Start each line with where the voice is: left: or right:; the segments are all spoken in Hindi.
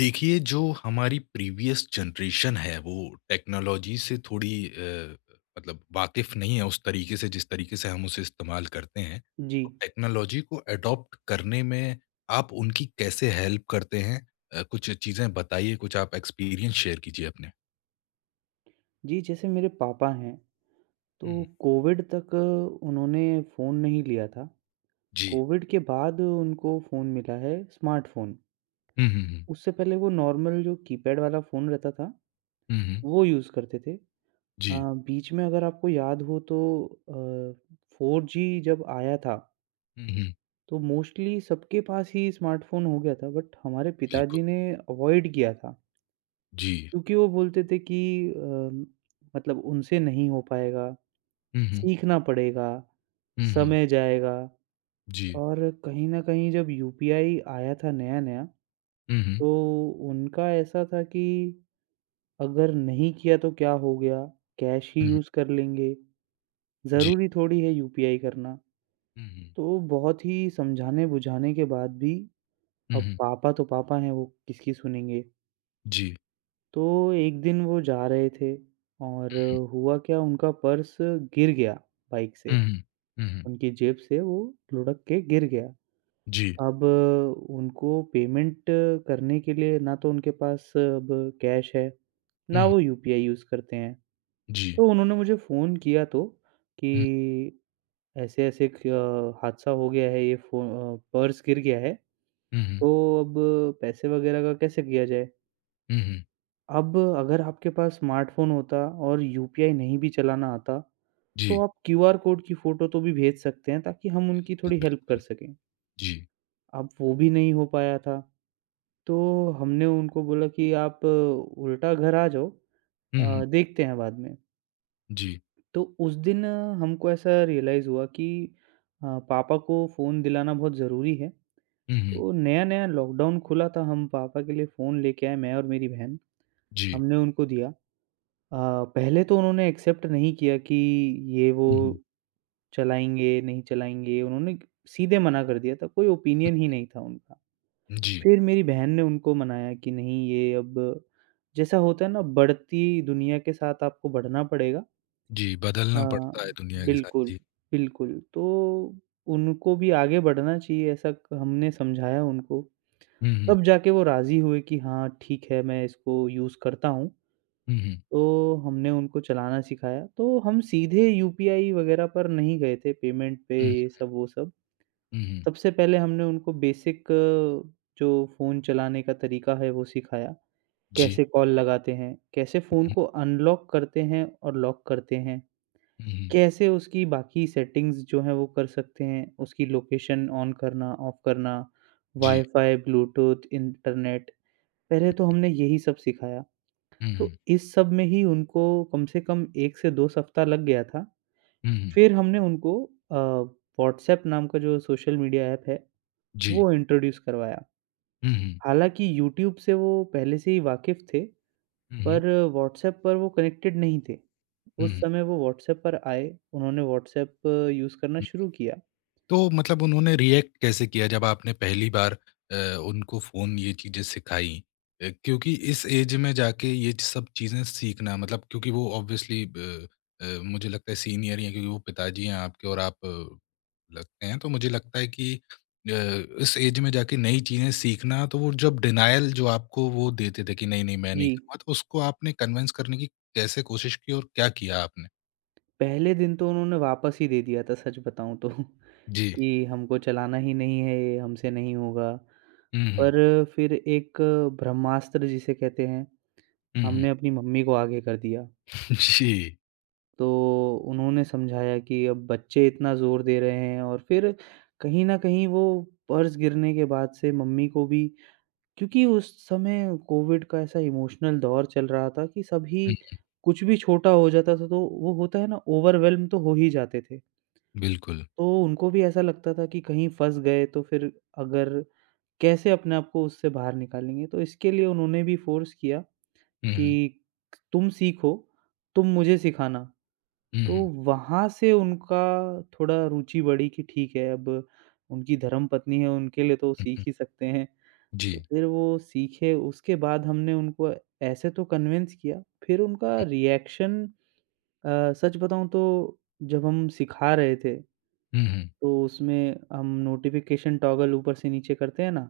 left: देखिए, जो हमारी प्रीवियस जनरेशन है, वो टेक्नोलॉजी से थोड़ी मतलब वाकिफ़ नहीं है उस तरीके से, जिस तरीके से हम उसे इस्तेमाल करते हैं।
right: जी,
left: तो टेक्नोलॉजी को अडॉप्ट करने में आप उनकी कैसे हेल्प करते हैं? कुछ चीज़ें बताइए, कुछ आप एक्सपीरियंस शेयर कीजिए अपने।
right: जी, जैसे मेरे पापा हैं,
left: हुँ,
right: तो
left: हुँ।
right: कोविड तक उन्होंने फ़ोन नहीं लिया था।
left: जी।
right: कोविड के बाद उनको फ़ोन मिला है स्मार्टफ़ोन।
left: हुँ, हुँ, हुँ।
right: उससे पहले वो नॉर्मल जो कीपैड वाला फ़ोन रहता था,
left: हुँ, हुँ।
right: वो यूज़ करते थे। अ,
left: जी।
right: बीच में अगर आपको याद हो तो अ, 4G जब आया था,
left: हुँ, हुँ।
right: तो मोस्टली सबके पास ही स्मार्टफ़ोन हो गया था, बट हमारे
left: बिल्कुल।
right: पिताजी ने अवॉइड किया था,
left: जी।
right: क्योंकि वो बोलते थे कि अ, मतलब उनसे नहीं हो पाएगा,
left: हुँ, हुँ।
right: सीखना पड़ेगा,
left: हुँ, हुँ।
right: समय जाएगा
left: जी।
right: और कहीं न कहीं जब यूपीआई आया था नया-नया,
left: हुँ, हुँ।
right: तो उनका ऐसा था कि अगर नहीं किया तो क्या हो गया? कैश ही
left: हुँ, हुँ।
right: यूज़ कर लेंगे,
left: जी।
right: ज़रूरी थोड़ी है यूपीआई करना।
left: हुँ, हुँ।
right: तो बहुत ही समझाने-बुझाने के बाद भी
left: हुँ,
right: अब
left: हुँ।
right: पापा तो पापा हैं, वो किसकी सुनेंगे।
left: जी।
right: तो एक दिन वो जा रहे थे और
left: हुँ, हुँ।
right: हुआ क्या, उनका पर्स गिर गया बाइक से,
left: हुँ, हुँ। हुँ, हुँ।
right: उनकी जेब से वो लुढ़क के गिर गया।
left: जी।
right: अब उनको पेमेंट करने के लिए ना तो उनके पास अब कैश है, ना
left: हुँ,
right: वो यूपीआई यूज़ करते हैं।
left: जी।
right: तो उन्होंने मुझे फ़ोन किया तो
left: हुँ,
right: कि ऐसे-ऐसे हादसा हो गया है, पर्स गिर गया है,
left: हुँ, हुँ,
right: तो अब पैसे वगैरह का कैसे किया जाए?
left: हुँ, हुँ,
right: अब अगर आपके पास स्मार्टफ़ोन होता और यूपीआई नहीं भी चलाना आता, तो
left: जी,
right: आप क्यूआर कोड की फ़ोटो तो भी भेज सकते हैं ताकि हम उनकी थोड़ी
left: बिल्कुल,
right: हेल्प कर सकें।
left: जी।
right: अब वो भी नहीं हो पाया था। तो हमने उनको बोला कि आप उल्टा घर आ जाओ,
left: हुँ, हुँ,
right: देखते हैं बाद में।
left: जी,
right: तो उस दिन हमको ऐसा रियलाइज़ हुआ कि पापा को फ़ोन दिलाना बहुत ज़रूरी है।
left: हुँ, हुँ,
right: तो नया-नया लॉकडाउन खुला था, हम पापा के लिए फ़ोन लेके आए, मैं और मेरी बहन,
left: जी,
right: हमने उनको दिया। अ, पहले तो उन्होंने एक्सेप्ट नहीं किया कि ये वो
left: हुँ, हुँ,
right: चलाएँगे, नहीं चलाएँगे, उन्होंने सीधे मना कर दिया था, कोई ओपिनियन ही
left: हुँ,
right: नहीं था उनका।
left: जी,
right: फिर मेरी बहन ने उनको मनाया कि नहीं ये अब जैसा होता है ना, बढ़ती दुनिया के साथ आपको बढ़ना पड़ेगा,
left: जी,
right: अ,
left: बदलना पड़ता है दुनिया के साथ,
right: बिल्कुल,
left: जी।
right: बिल्कुल। तो उनको भी आगे बढ़ना चाहिए, ऐसा क हमने समझाया उनको।
left: हुँ, हुँ,
right: तब जाके वो राज़ी हुए कि हाँ, ठीक है मैं इसको यूज़ करता हूँ।
left: हुँ, हुँ,
right: तो हमने उनको चलाना सिखाया। तो हम सीधे यूपीआई वगैरह पर नहीं गए थे, पेमेंट पे
left: हुँ,
right: ये सब वो सब।
left: हुँ, हुँ,
right: सबसे पहले हमने उनको बेसिक जो फ़ोन चलाने का तरीका है वो सिखाया।
left: जी,
right: कैसे कॉल लगाते हैं, कैसे
left: हुँ,
right: फ़ोन
left: हुँ,
right: को अनलॉक करते हैं और लॉक करते हैं,
left: हुँ, हुँ,
right: कैसे उसकी बाकी सेटिंग्स जो हैं वो कर सकते हैं, उसकी लोकेशन ऑन करना, ऑफ करना,
left: जी,
right: वाई-फाई, ब्लूटूथ, इंटरनेट, पहले तो हमने यही सब सिखाया।
left: हुँ,
right: तो
left: हुँ,
right: इस सब में ही उनको कम से कम 1 से 2 सप्ताह लग गया था।
left: हुँ, हुँ,
right: फिर हमने उनको अ, व्हाट्सऐप नाम का जो सोशल मीडिया ऐप है,
left: जी,
right: वो इंट्रोड्यूस करवाया।
left: हुँ, हुँ,
right: हालाँकि यूट्यूब से वो पहले से ही वाकिफ़ थे,
left: हुँ, हुँ,
right: पर व्हाट्सएप पर वो कनेक्टेड नहीं थे।
left: हुँ,
right: उस
left: हुँ।
right: समय वो व्हाट्सएप पर आए, उन्होंने व्हाट्सएप यूज़ करना शुरू किया।
left: तो मतलब उन्होंने रिएक्ट कैसे किया जब आपने पहली बार अ, उनको फ़ोन ये चीज़ें सिखाई? क्योंकि इस एज में जाके ये सब चीज़ें सीखना मतलब क्योंकि वो ऑब्वियसली मुझे लगता है सीनियर हैं क्योंकि वो पिताजी हैं आपके और आप लगते हैं। तो मुझे लगता है कि इस एज में जाके नई चीज़ें सीखना तो वो जब डिनायल जो आपको वो देते थे कि नहीं-नहीं मैं
right: जी,
left: नहीं करूँगा, तो उसको आपने कन्विंस करने की कैसे कोशिश की और क्या किया आपने?
right: पहले दिन तो उन्होंने वापस ही दे दिया था, सच बताऊँ तो
left: जी।
right: कि हमको चलाना ही नहीं है ये, हमसे नहीं होगा।
left: हुँ, हुँ।
right: पर फिर एक ब्रह्मास्त्र जिसे कहते हैं,
left: हुँ, हुँ।
right: हमने अपनी मम्मी को आगे कर दिया।
left: जी।
right: तो उन्होंने समझाया कि अब बच्चे इतना ज़ोर दे रहे हैं और फिर कहीं न कहीं वो पर्स गिरने के बाद से मम्मी को भी, क्योंकि उस समय कोविड का ऐसा इमोशनल दौर चल रहा था कि सभी
left: हुँ,
right: कुछ भी छोटा हो जाता था, तो वो होता है ना, ओवरवेल्म तो हो ही जाते थे।
left: बिल्कुल।
right: तो उनको भी ऐसा लगता था कि कहीं फँस गए तो फिर अगर कैसे अपने आप को उससे बाहर निकालेंगे? तो इसके लिए उन्होंने भी फ़ोर्स किया
left: हुँ, हुँ।
right: कि तुम सीखो, तुम मुझे सिखाना।
left: हुँ,
right: तो
left: हुँ।
right: वहाँ से उनका थोड़ा रुचि बढ़ी कि ठीक है, अब उनकी धर्मपत्नी है उनके लिए तो वो
left: हुँ,
right: सीख
left: हुँ।
right: ही सकते हैं। तो
left: जी।
right: फिर वो सीखे, उसके बाद हमने उनको ऐसे तो कन्विंस किया, फिर उनका रिएक्शन, सच बताऊँ तो जब हम सिखा रहे थे,
left: हुँ, हुँ।
right: तो उसमें हम नोटिफ़िकेशन टॉगल ऊपर से नीचे करते हैं ना,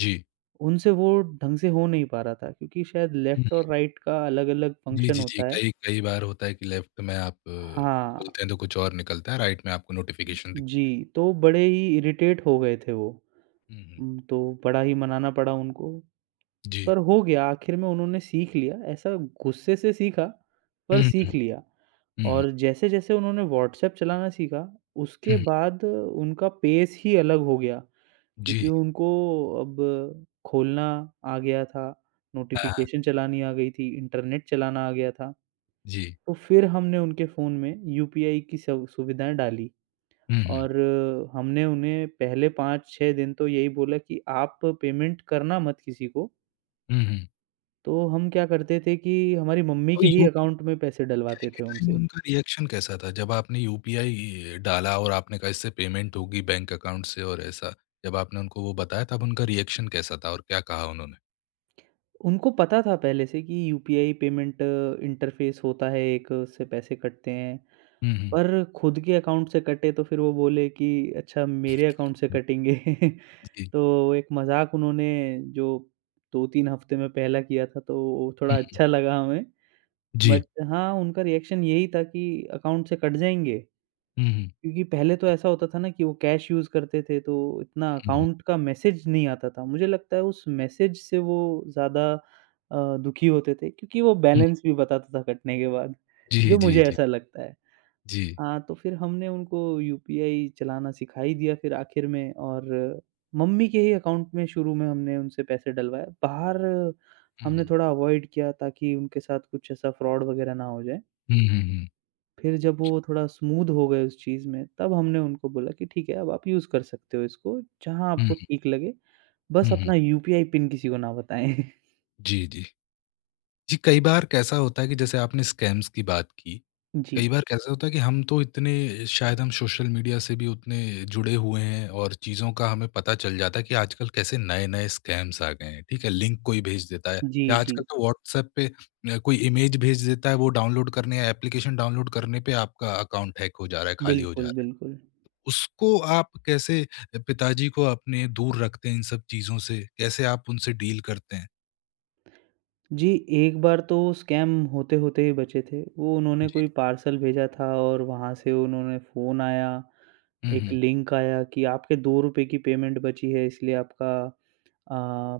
left: जी।
right: उनसे वो ढंग से हो नहीं पा रहा था क्योंकि शायद
left: हुँ।
right: लेफ्ट और राइट का अलग-अलग
left: जी,
right: फंक्शन
left: जी, जी।
right: होता है।
left: कई कई बार होता है कि लेफ्ट में आप
right: हाँ,
left: खोलते हैं तो कुछ और निकलता है, राइट में आपको नोटिफ़िकेशन दिख
right: जी, तो बड़े ही इरिटेट हो गए थे वो।
left: हुँ, हुँ।
right: तो बड़ा ही मनाना पड़ा उनको।
left: जी।
right: पर हो गया आखिर में, उन्होंने सीख लिया, ऐसा गुस्से से सीखा,
left: हुँ,
right: पर
left: हुँ।
right: सीख लिया।
left: हुँ, हुँ।
right: और जैसे-जैसे उन्होंने व्हाट्सएप चलाना सीखा,
left: हुँ,
right: उसके
left: हुँ।
right: बाद उनका पेस ही अलग हो गया, क्योंकि
left: जी।
right: उनको अब खोलना आ गया था,
left: हाँ, हाँ।
right: नोटिफ़िकेशन चलानी आ गई थी, इंटरनेट चलाना आ गया था।
left: जी।
right: तो फिर हमने उनके फ़ोन में यूपीआई की सव सुविधाएँ डाली
left: हुँ, हुँ।
right: और हमने उन्हें पहले 5-6 दिन तो यही बोला कि आप पेमेंट करना मत किसी को।
left: हुँ, हुँ।
right: तो हम क्या करते थे कि हमारी मम्मी
left: तो
right: के ही अकाउंट में
left: यूपीआई
right: पैसे डलवाते
left: के
right: थे
left: टाइम
right: उनसे।
left: उनका रिएक्शन कैसा था? जब आपने यूपीआई डाला और आपने कहा इससे पेमेंट होगी बैंक अकाउंट से और ऐसा, जब आपने उनको वो बताया तब उनका रिएक्शन कैसा था और क्या कहा उन्होंने?
right: उनको पता था पहले से कि यूपीआई पेमेंट इंटरफ़ेस होता है एक, उससे पैसे कटते हैं।
left: हुँ, हुँ।
right: पर खुद के अकाउंट से कटे तो फिर वो बोले कि अच्छा, मेरे अकाउंट से कटेंगे।
left: जी।
right: तो एक मज़ाक उन्होंने जो 2-3 हफ़्ते में पहला किया था, तो वो
left: हुँ,
right: थोड़ा
left: हुँ।
right: अच्छा लगा हमें।
left: जी।
right: बट हाँ, उनका रिएक्शन यही था कि अकाउंट से कट जाएँगे।
left: हुँ, हुँ।
right: क्योंकि पहले तो ऐसा होता था ना कि वो कैश यूज़ करते थे, तो इतना
left: हुँ, हुँ।
right: अकाउंट का मैसेज नहीं आता था। मुझे लगता है उस मैसेज से वो ज़्यादा दुखी होते थे, क्योंकि वो
left: हुँ।
right: बैलेंस भी बताता था कटने के बाद,
left: जी,
right: जो
left: जी,
right: मुझे
left: जी,
right: ऐसा लगता है।
left: जी।
right: हाँ, तो फिर हमने उनको यूपीआई चलाना सिखा ही दिया फिर आखिर में, और मम्मी के ही अकाउंट में शुरू में हमने उनसे पैसे डलवाए। बाहर
left: हुँ,
right: हमने
left: हुँ।
right: थोड़ा अवॉइड किया ताकि उनके साथ कुछ ऐसा फ्रॉड वगैरह ना हो जाए।
left: हुँ, हुँ, हुँ।
right: फिर जब वो थोड़ा स्मूद हो गए उस चीज़ में, तब हमने उनको बोला कि ठीक है, अब आप यूज़ कर सकते हो इसको, जहाँ
left: हुँ, हुँ,
right: आपको ठीक लगे। बस
left: हुँ, हुँ।
right: अपना यूपीआई पिन किसी को ना बताएँ।
left: जी, जी। जी, कई बार कैसा होता है कि जैसे आपने स्कैम्स की बात की,
right: जी।
left: कई बार कैसा होता है कि हम तो इतने शायद हम सोशल मीडिया से भी उतने जुड़े हुए हैं और चीज़ों का हमें पता चल जाता है कि आजकल कैसे नए-नए स्कैम्स आ गए हैं, ठीक है? लिंक कोई भेज देता है
right: जी,
left: या
right: जी।
left: आजकल तो व्हाट्सएप पे कोई इमेज भेज देता है, वो डाउनलोड करने या एप्लीकेशन डाउनलोड करने पे आपका अकाउंट हैक हो जा रहा है, खाली हो जा
right: बिल्कुल,
left: रहा है।
right: बिल्कुल।
left: उसको आप कैसे पिताजी को अपने दूर रखते हैं इन सब चीज़ों से? कैसे आप उनसे डील करते हैं?
right: जी, एक बार तो स्कैम होते-होते ही बचे थे। वो उन्होंने
left: जी।
right: कोई पार्सल भेजा था और वहाँ से उन्होंने फ़ोन आया,
left: हुँ,
right: एक
left: हुँ।
right: लिंक आया कि आपके ₹2 की पेमेंट बची है इसलिए आपका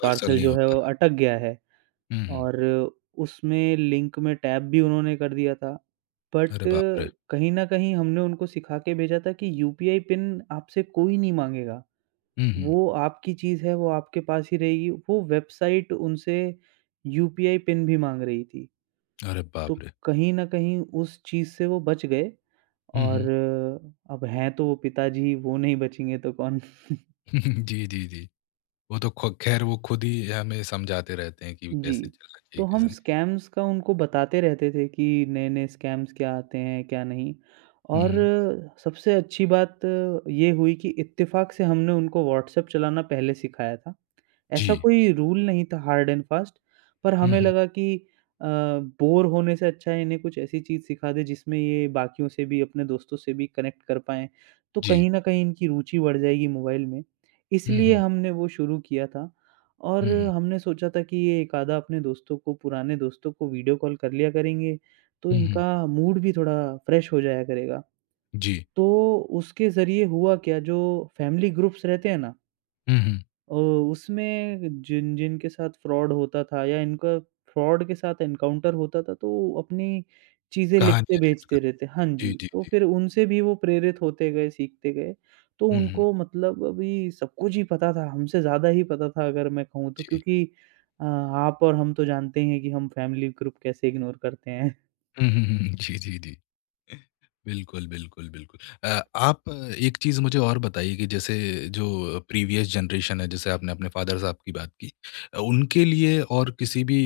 left: रिहर्सल
right: पार्सल
left: नहीं
right: जो
left: हो
right: है
left: पा
right: वो
left: रहा।
right: अटक गया है।
left: हुँ, हुँ।
right: और उसमें लिंक में टैप भी उन्होंने कर दिया था। बट
left: अरे बाप रे!
right: कहीं न कहीं हमने उनको सिखा के भेजा था कि यूपीआई पिन आपसे कोई नहीं माँगेगा।
left: हुँ, हुँ।
right: वो आपकी चीज़ है, वो आपके पास ही रहेगी। वो वेबसाइट उनसे यूपीआई पिन भी माँग रही थी।
left: अरे
right: तो
left: बाप रे!
right: कहीं न कहीं उस चीज़ से वो बच गए,
left: हुँ,
right: और
left: हुँ।
right: अब हैं तो वो पिताजी, वो नहीं बचेंगे तो कौन।
left: जी, जी, जी। वो तो ख़ु ख़ैर वो खुद ही हमें समझाते रहते हैं कि
right: जी।
left: कैसे चलना चाहिए,
right: तो
left: कैसे
right: हम
left: नहीं।
right: स्कैम्स का उनको बताते रहते थे कि नए-नए स्कैम्स क्या आते हैं, क्या नहीं,
left: हुँ, हुँ।
right: और सबसे अच्छी बात ये हुई कि इत्तेफ़ाक से हमने उनको व्हाट्सएप चलाना पहले सिखाया था। ऐसा
left: जी।
right: कोई रूल नहीं था हार्ड एंड फास्ट, पर
left: हुँ,
right: हमें
left: हुँ।
right: लगा कि अ, बोर होने से अच्छा है इन्हें कुछ ऐसी चीज़ सिखा दें जिसमें ये बाकियों से भी, अपने दोस्तों से भी कनेक्ट कर पाएँ, तो
left: जी।
right: कहीं न कहीं इनकी रुचि बढ़ जाएगी मोबाइल में,
left: हुँ,
right: इसलिए
left: हुँ।
right: हमने वो शुरू किया था। और
left: हुँ, हुँ।
right: हमने सोचा था कि ये एक आधा अपने दोस्तों को, पुराने दोस्तों को वीडियो कॉल कर लिया करेंगे, तो
left: हुँ, हुँ।
right: इनका मूड भी थोड़ा फ्रेश हो जाया करेगा।
left: जी।
right: तो उसके ज़रिए हुआ क्या, जो फैमिली ग्रुप्स रहते हैं ना,
left: हुँ, हुँ।
right: उसमें जिन जिनके साथ फ्रॉड होता था या इनका फ्रॉड के साथ एनकाउंटर होता था, तो वो अपनी चीज़ें लिखते
left: कहानियाँ शेयर
right: भेजते
left: करते
right: रहते, हाँ
left: जी,
right: जी,
left: जी,
right: तो
left: जी।
right: फिर उनसे भी वो प्रेरित होते गए, सीखते गए। तो
left: हुँ, हुँ।
right: उनको मतलब अभी सब कुछ ही पता था, हमसे ज़्यादा ही पता था अगर मैं कहूँ तो,
left: जी।
right: क्योंकि आप और हम तो जानते ही हैं कि हम फैमिली ग्रुप कैसे इग्नोर करते हैं।
left: हुँ, हुँ, हुँ। जी, जी, जी। बिल्कुल, बिल्कुल, बिल्कुल। आप एक चीज़ मुझे और बताइए कि जैसे जो प्रीवियस जनरेशन है, जैसे आपने अपने फ़ादर साहब की बात की। उनके लिए और किसी भी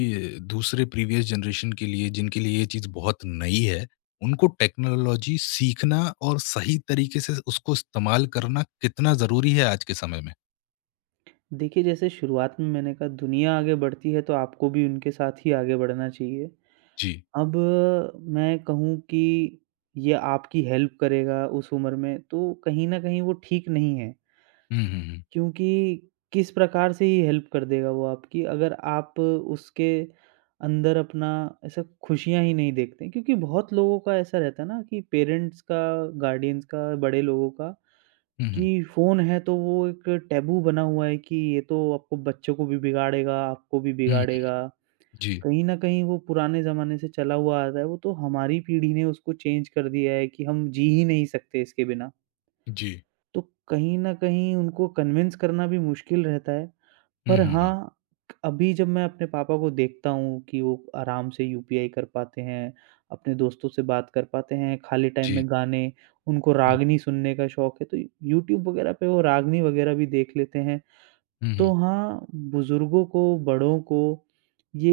left: दूसरे प्रीवियस जनरेशन के लिए जिनके लिए ये चीज़ बहुत नई है, उनको टेक्नोलॉजी सीखना और सही तरीके से उसको इस्तेमाल करना कितना ज़रूरी है आज के समय में?
right: देखिए, जैसे शुरुआत में मैंने कहा, दुनिया आगे बढ़ती है तो आपको भी उनके साथ ही आगे बढ़ना चाहिए।
left: जी।
right: अब मैं कहूँ कि ये आपकी हेल्प करेगा उस उम्र में, तो कहीं न कहीं वो ठीक नहीं है,
left: हुँ, हुँ, हुँ।
right: क्योंकि किस प्रकार से ही हेल्प कर देगा वो आपकी अगर आप उसके अंदर अपना ऐसा खुशियाँ ही नहीं देखते। क्योंकि बहुत लोगों का ऐसा रहता है ना कि पेरेंट्स का, गार्डियंस का, बड़े लोगों का
left: हुँ, हुँ।
right: कि फ़ोन है तो वो एक टैबू बना हुआ है कि ये तो आपको बच्चों को भी बिगाड़ेगा, आपको भी
left: हुँ, हुँ।
right: बिगाड़ेगा।
left: जी,
right: कहीं न कहीं वो पुराने ज़माने से चला हुआ आ रहा है, वो तो हमारी पीढ़ी ने उसको चेंज कर दिया है कि हम जी ही नहीं सकते इसके बिना।
left: जी।
right: तो कहीं न कहीं उनको कन्विंस करना भी मुश्किल रहता है।
left: हुँ,
right: पर
left: हुँ, हुँ।
right: हाँ, अभी जब मैं अपने पापा को देखता हूँ कि वो आराम से यूपीआई कर पाते हैं, अपने दोस्तों से बात कर पाते हैं, खाली टाइम
left: जी।
right: में गाने, उनको
left: हुँ,
right: रागनी सुनने का शौक है, तो यूट्यूब वगैरह पे वो रागनी वगैरह भी देख लेते हैं।
left: हुँ, हुँ।
right: तो हाँ, बुज़ुर्गों को, बड़ों को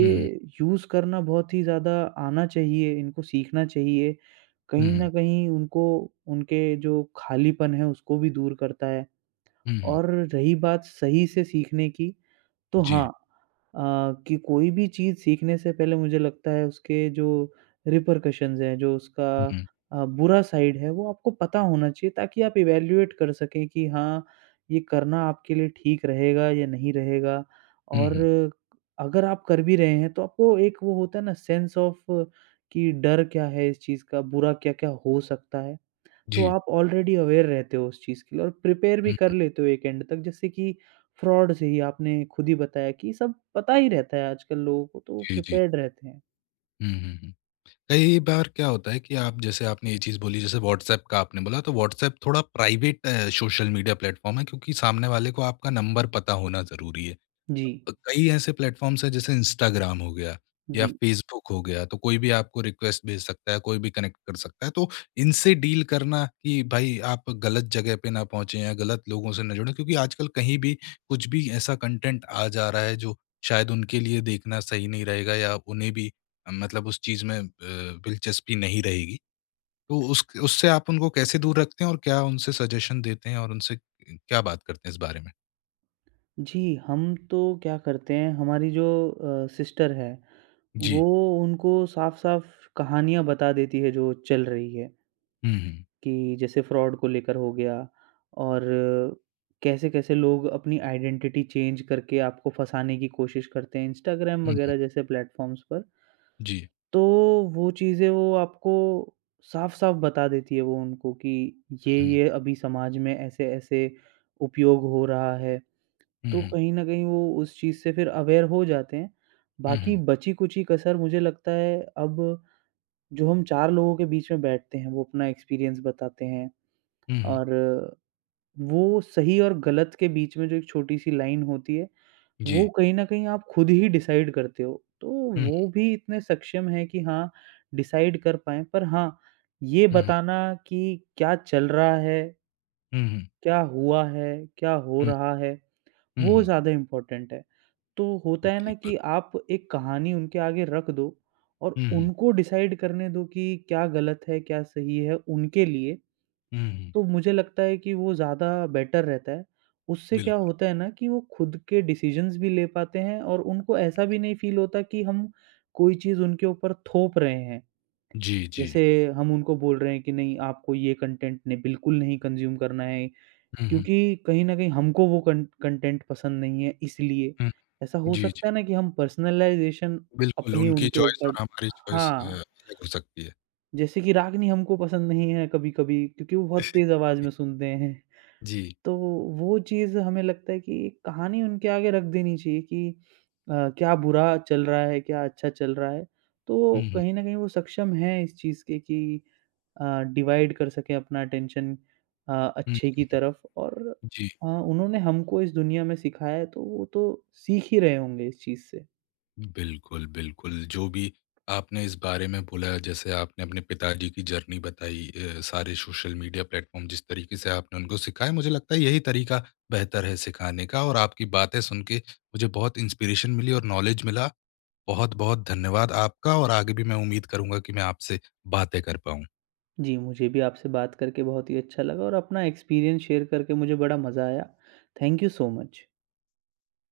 left: हुँ, हुँ।
right: यूज़ करना बहुत ही ज़्यादा आना चाहिए, इनको सीखना चाहिए।
left: हुँ,
right: कहीं
left: हुँ।
right: न कहीं उनको, उनके जो खालीपन है उसको भी दूर करता है।
left: हुँ, हुँ।
right: और रही बात सही से सीखने की, तो
left: जी।
right: हाँ, कि कोई भी चीज़ सीखने से पहले मुझे लगता है उसके जो रिपरकशंस हैं, जो
left: हुँ,
right: उसका
left: हुँ।
right: बुरा साइड है वो आपको पता होना चाहिए ताकि आप इवैल्यूएट कर सकें कि हाँ, ये करना आपके लिए ठीक रहेगा या नहीं रहेगा।
left: हुँ,
right: और
left: हुँ।
right: अगर आप कर भी रहे हैं तो आपको एक वो होता है ना, सेंस ऑफ कि डर क्या है इस चीज़ का, बुरा क्या-क्या हो सकता है। तो
left: जी।
right: आप ऑलरेडी अवेयर रहते हो उस चीज़ के लिए और प्रिपेयर भी
left: हुँ,
right: कर लेते हो एक एंड तक, जैसे कि फ्रॉड से ही आपने खुद ही बताया कि सब पता ही रहता है आजकल लोगों को, तो
left: जी, जी।
right: प्रिपेयर्ड रहते हैं।
left: हुँ, हुँ, हुँ। कई बार क्या होता है कि आप जैसे आपने ये चीज़ बोली जैसे व्हाट्सएप का आपने बोला तो व्हाट्सएप थोड़ा प्राइवेट सोशल मीडिया प्लेटफ़ॉर्म है क्योंकि सामने वाले को आपका नंबर पता होना ज़रूरी है।
right: जी,
left: कई ऐसे प्लेटफ़ॉर्म्स हैं जैसे इंस्टाग्राम हो गया या
right: जी।
left: फ़ेसबुक हो गया, तो कोई भी आपको रिक्वेस्ट भेज सकता है, कोई भी कनेक्ट कर सकता है। तो इनसे डील करना कि भाई आप गलत जगह पे ना पहुँचे या गलत लोगों से ना जुड़ें क्योंकि आजकल कहीं भी कुछ भी ऐसा कंटेंट आ जा रहा है जो शायद उनके लिए देखना सही नहीं रहेगा या उन्हें भी मतलब उस चीज़ में दिलचस्पी नहीं रहेगी। तो उस उससे आप उनको कैसे दूर रखते हैं और क्या उनसे सजेशन देते हैं और उनसे क्या बात करते हैं इस बारे में?
right: जी, हम तो क्या करते हैं, हमारी जो सिस्टर है, वो
left: जी।
right: उनको साफ-साफ कहानियाँ बता देती है जो चल रही है,
left: हुँ, हुँ।
right: कि जैसे फ्रॉड को लेकर हो गया, और कैसे-कैसे लोग अपनी आइडेंटिटी चेंज करके आपको फँसाने की कोशिश करते हैं इंस्टाग्राम
left: हुँ, हुँ।
right: वगैरह जैसे प्लेटफ़ॉर्म्स पर।
left: जी।
right: तो वो चीज़ें वो आपको साफ-साफ बता देती है, वो उनको कि ये,
left: हुँ।
right: ये अभी समाज में ऐसे-ऐसे उपयोग हो रहा है।
left: हुँ,
right: तो
left: हुँ।
right: कहीं न कहीं वो उस चीज़ से फिर अवेयर हो जाते हैं।
left: हुँ,
right: बाकी
left: हुँ।
right: बची-कुची कसर मुझे लगता है अब जो हम 4 लोगों के बीच में बैठते हैं, वो अपना एक्सपीरियंस बताते हैं,
left: हुँ, हुँ।
right: और वो सही और गलत के बीच में जो एक छोटी-सी लाइन होती है,
left: जी।
right: वो कहीं न कहीं आप खुद ही डिसाइड करते हो, तो
left: हुँ,
right: वो भी इतने सक्षम हैं कि हाँ, डिसाइड कर पाएँ। पर हाँ, ये
left: हुँ,
right: बताना कि क्या चल रहा है,
left: हुँ, हुँ,
right: क्या हुआ है, क्या हो
left: हुँ,
right: रहा है,
left: हुँ,
right: वो
left: हुँ।
right: ज़्यादा इम्पोर्टेंट है। तो होता है ना
left: बिल्कुल।
right: कि आप एक कहानी उनके आगे रख दो और
left: हुँ, हुँ,
right: उनको डिसाइड करने दो कि क्या गलत है, क्या सही है उनके लिए।
left: हुँ, हुँ।
right: तो मुझे लगता है कि वो ज़्यादा बेटर रहता है। उससे क्या
left: बिल्कुल।
right: होता है ना कि वो खुद के डिसीज़न्स भी ले पाते हैं और उनको ऐसा भी नहीं फ़ील होता कि हम कोई चीज़ उनके ऊपर थोप रहे हैं।
left: जी, जी।
right: जैसे हम उनको बोल रहे हैं कि नहीं, आपको ये कंटेंट ने बिल्कुल नहीं कंज़्यूम करना है
left: हुँ, हुँ,
right: क्योंकि कहीं न कहीं हमको वो कं कंटेंट पसंद नहीं है इसलिए।
left: हुँ।
right: ऐसा हो
left: जी, जी।
right: सकता है ना कि हम पर्सनलाइज़ेशन
left: बिल्कुल,
right: अपनी
left: उनकी
right: उनके
left: चॉइस और
right: ऊपर,
left: हमारी चॉइस
right: हाँ,
left: अलग हो सकती है।
right: जैसे कि रागनी हमको पसंद नहीं है कभी-कभी क्योंकि वो बहुत तेज़ आवाज़ में सुनते हैं।
left: जी।
right: तो वो चीज़ हमें लगता है कि एक कहानी उनके आगे रख देनी चाहिए कि क्या बुरा चल रहा है, क्या अच्छा चल रहा है। तो
left: हुँ, हुँ,
right: कहीं न कहीं वो सक्षम हैं इस चीज़ के कि अ, डिवाइड कर सकें अपना अटेंशन
left: हुँ,
right: अच्छे की
left: हुँ।
right: तरफ और
left: जी।
right: उन्होंने हमको इस दुनिया में सिखाया है, तो वो तो सीख ही रहे होंगे इस चीज़ से।
left: बिल्कुल, बिल्कुल। जो भी आपने इस बारे में बोला, जैसे आपने अपने पिताजी की जर्नी बताई सारे सोशल मीडिया प्लेटफ़ॉर्म जिस तरीके से आपने उनको सिखाया, मुझे लगता है यही तरीका बेहतर है सिखाने का और आपकी बातें सुन के मुझे बहुत इंस्पिरेशन मिली और नॉलेज मिला। बहुत-बहुत धन्यवाद आपका और आगे भी मैं उम्मीद करूँगा कि मैं आपसे बातें कर पाऊँ।
right: जी, मुझे भी आपसे बात करके बहुत ही अच्छा लगा और अपना एक्सपीरियंस शेयर करके मुझे बड़ा मज़ा आया। Thank you so much.